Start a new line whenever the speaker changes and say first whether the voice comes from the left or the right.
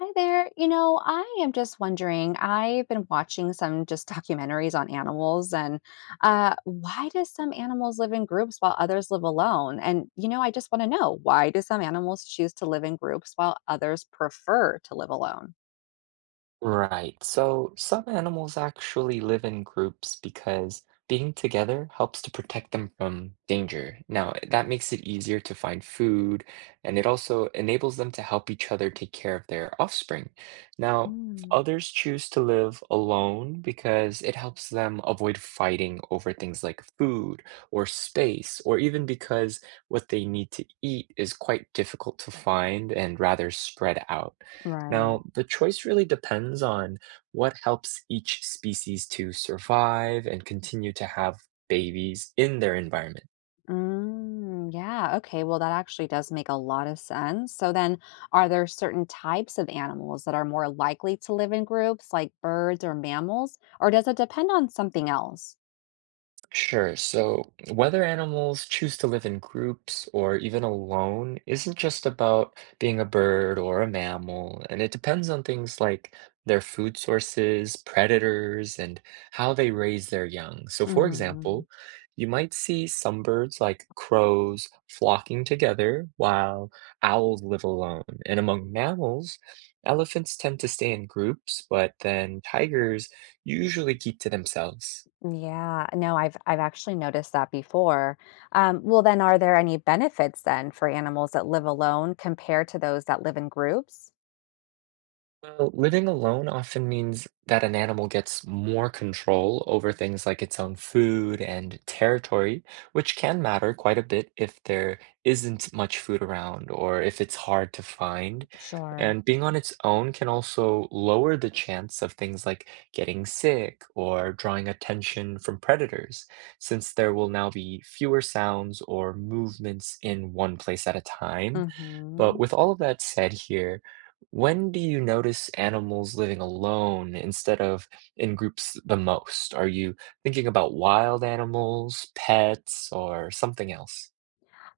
left: Hi there. You know, I am just wondering, I've been watching some just documentaries on animals and why do some animals live in groups while others live alone? And you know, I just want to know, why do some animals choose to live in groups while others prefer to live alone?
right: Right. So some animals actually live in groups because being together helps to protect them from danger. Now, that makes it easier to find food, and it also enables them to help each other take care of their offspring. Now,
left: Mm,
right: others choose to live alone because it helps them avoid fighting over things like food or space, or even because what they need to eat is quite difficult to find and rather spread out.
left: right.
right: Now, the choice really depends on what helps each species to survive and continue to have babies in their environment.
left: Mm, yeah, okay. Well, that actually does make a lot of sense. So then, are there certain types of animals that are more likely to live in groups, like birds or mammals, or does it depend on something else?
right: Sure. So, whether animals choose to live in groups or even alone isn't just about being a bird or a mammal, and it depends on things like their food sources, predators, and how they raise their young. So, for example,
left: Mhm.
right: you might see some birds like crows flocking together, while owls live alone. And among mammals, elephants tend to stay in groups, but then tigers usually keep to themselves.
left: Yeah, no, I've actually noticed that before. Well, then, are there any benefits then for animals that live alone compared to those that live in groups?
right: Well, living alone often means that an animal gets more control over things like its own food and territory, which can matter quite a bit if there isn't much food around or if it's hard to find.
left: Sure.
right: And being on its own can also lower the chance of things like getting sick or drawing attention from predators, since there will now be fewer sounds or movements in one place at a time. But
left: Hmm.
right: with all of that said here, when do you notice animals living alone instead of in groups the most? Are you thinking about wild animals, pets, or something else?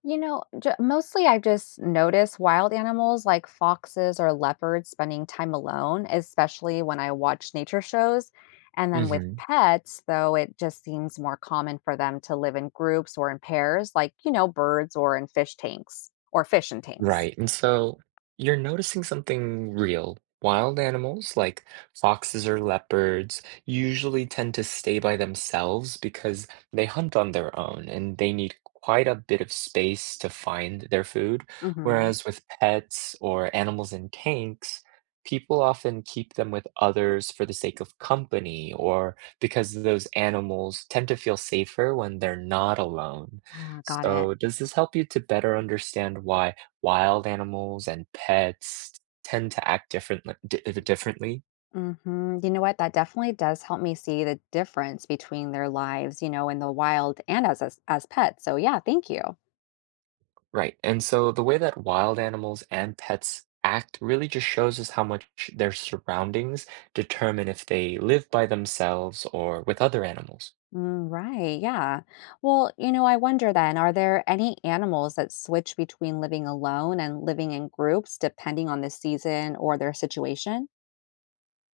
left: Mostly I've just noticed wild animals like foxes or leopards spending time alone, especially when I watch nature shows. And then with
right: Hmm.
left: pets, though, it just seems more common for them to live in groups or in pairs, like, you know, birds or in fish tanks or fish in tanks.
right: Right. And so you're noticing something real. Wild animals like foxes or leopards usually tend to stay by themselves because they hunt on their own and they need quite a bit of space to find their food.
left: Mhm.
right: Whereas with pets or animals in tanks, people often keep them with others for the sake of company or because those animals tend to feel safer when they're not alone.
left: Ah, got it.
right: So, does this help you to better understand why wild animals and pets tend to act differently?
left: Mhm. You know what? That definitely does help me see the difference between their lives, you know, in the wild and as pets. So yeah, thank you.
right: Right, and so the way that wild animals and pets act really just shows us how much their surroundings determine if they live by themselves or with other animals.
left: Mm, right. Yeah. Well, you know, I wonder then, are there any animals that switch between living alone and living in groups depending on the season or their situation?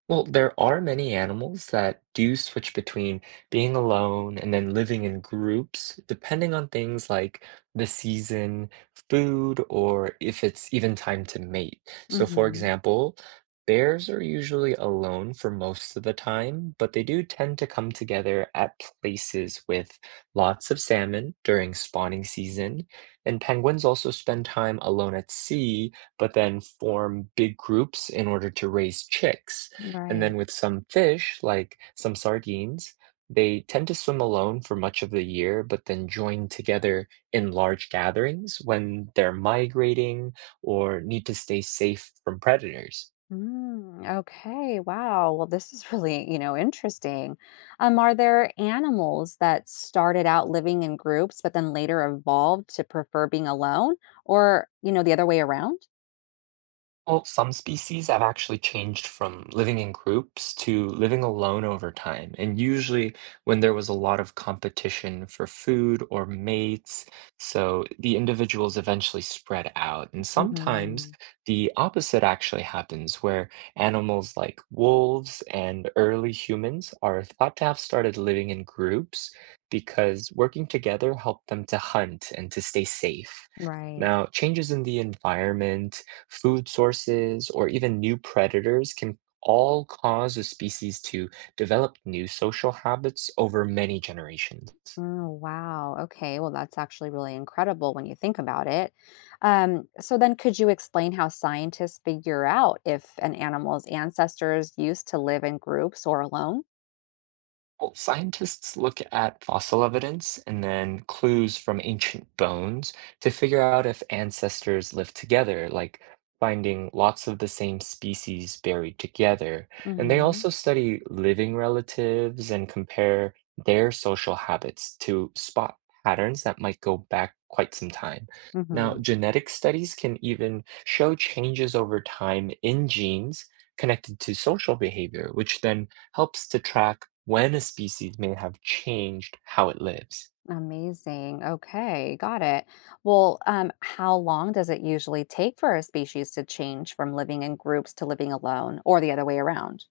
right: Well, there are many animals that do switch between being alone and then living in groups, depending on things like the season, food, or if it's even time to mate. So, for
left: Mhm.
right: example, bears are usually alone for most of the time, but they do tend to come together at places with lots of salmon during spawning season. And penguins also spend time alone at sea, but then form big groups in order to raise chicks. And then
left: Right.
right: with some fish, like some sardines, they tend to swim alone for much of the year, but then join together in large gatherings when they're migrating or need to stay safe from predators.
left: Mm, okay, wow. Well, this is really, you know, interesting. Are there animals that started out living in groups but then later evolved to prefer being alone or, you know, the other way around?
right: Well, some species have actually changed from living in groups to living alone over time, and usually when there was a lot of competition for food or mates, so the individuals eventually spread out. And sometimes
left: Hmm.
right: the opposite actually happens, where animals like wolves and early humans are thought to have started living in groups because working together helped them to hunt and to stay safe.
left: Right.
right: Now, changes in the environment, food sources, or even new predators can all cause a species to develop new social habits over many generations.
left: Oh, wow. Okay. Well, that's actually really incredible when you think about it. So then could you explain how scientists figure out if an animal's ancestors used to live in groups or alone?
right: Well, scientists look at fossil evidence and then clues from ancient bones to figure out if ancestors lived together, like finding lots of the same species buried together. And they
left: Mm-hmm.
right: also study living relatives and compare their social habits to spot patterns that might go back quite some time. Now,
left: Mm-hmm.
right: genetic studies can even show changes over time in genes connected to social behavior, which then helps to track when a species may have changed how it lives.
left: Amazing. Okay, got it. Well, how long does it usually take for a species to change from living in groups to living alone or the other way around?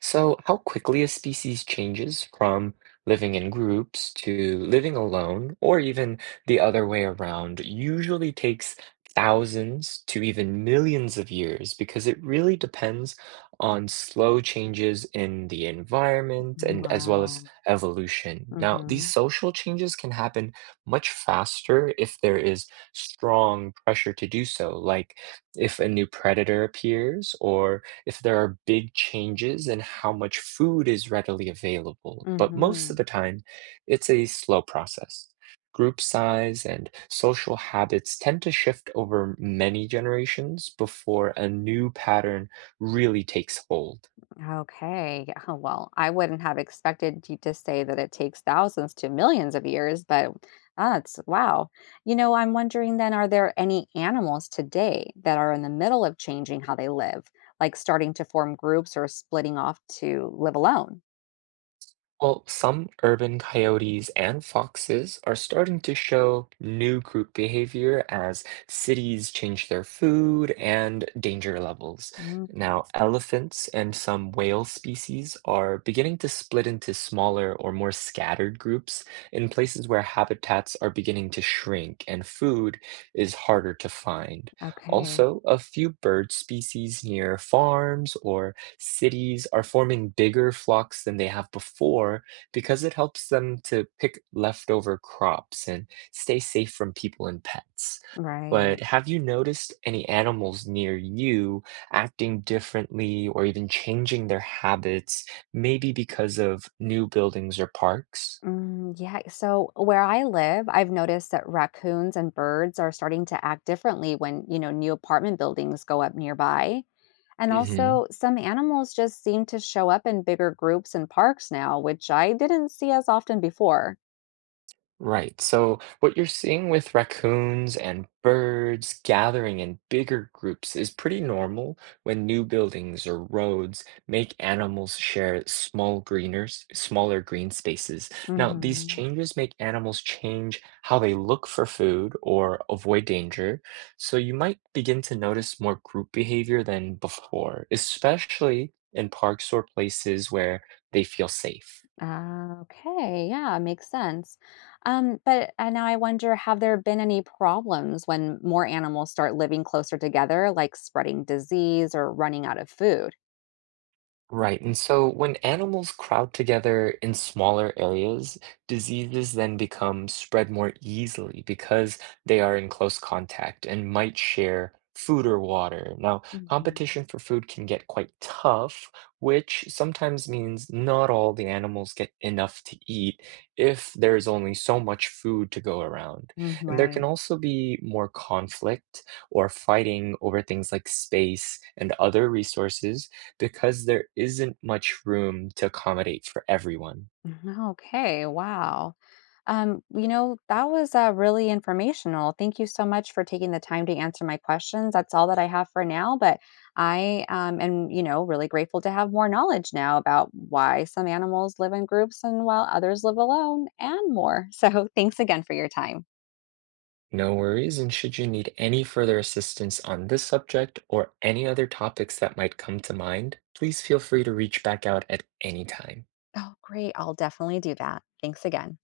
right: So, how quickly a species changes from living in groups to living alone, or even the other way around, usually takes thousands to even millions of years because it really depends on slow changes in the environment and as well as
left: Wow.
right: evolution. Now, these
left: Mm-hmm.
right: social changes can happen much faster if there is strong pressure to do so, like if a new predator appears or if there are big changes in how much food is readily available, but most
left: Mm-hmm.
right: of the time, it's a slow process. Group size and social habits tend to shift over many generations before a new pattern really takes hold.
left: Okay, yeah. Oh, well, I wouldn't have expected you to say that it takes thousands to millions of years, but that's wow. You know, I'm wondering then, are there any animals today that are in the middle of changing how they live, like starting to form groups or splitting off to live alone?
right: Well, some urban coyotes and foxes are starting to show new group behavior as cities change their food and danger levels.
left: Mm,
right: Now, elephants and some whale species are beginning to split into smaller or more scattered groups in places where habitats are beginning to shrink and food is harder to find.
left: okay.
right: Also, a few bird species near farms or cities are forming bigger flocks than they have before because it helps them to pick leftover crops and stay safe from people and pets. But
left: Right.
right: have you noticed any animals near you acting differently or even changing their habits, maybe because of new buildings or parks?
left: Mm, yeah. So where I live, I've noticed that raccoons and birds are starting to act differently when, you know, new apartment buildings go up nearby. And
right: Hmm.
left: also, some animals just seem to show up in bigger groups in parks now, which I didn't see as often before.
right: Right. So what you're seeing with raccoons and birds gathering in bigger groups is pretty normal when new buildings or roads make animals share smaller green spaces. Now, these
left: Hmm.
right: changes make animals change how they look for food or avoid danger. So you might begin to notice more group behavior than before, especially in parks or places where they feel safe.
left: Ah, okay. Yeah, makes sense. But and now I wonder, have there been any problems when more animals start living closer together, like spreading disease or running out of food?
right: Right. And so when animals crowd together in smaller areas, diseases then become spread more easily because they are in close contact and might share food or water. Now,
left: Mhm.
right: competition for food can get quite tough, which sometimes means not all the animals get enough to eat if there's only so much food to go around.
left: Mm,
right: And there can
left: right.
right: also be more conflict or fighting over things like space and other resources because there isn't much room to accommodate for everyone.
left: Mm-hmm. Okay, wow. You know, that was really informational. Thank you so much for taking the time to answer my questions. That's all that I have for now, but I am, you know, really grateful to have more knowledge now about why some animals live in groups and while others live alone and more. So thanks again for your time.
right: No worries, and should you need any further assistance on this subject or any other topics that might come to mind, please feel free to reach back out at any time.
left: Oh, great. I'll definitely do that. Thanks again.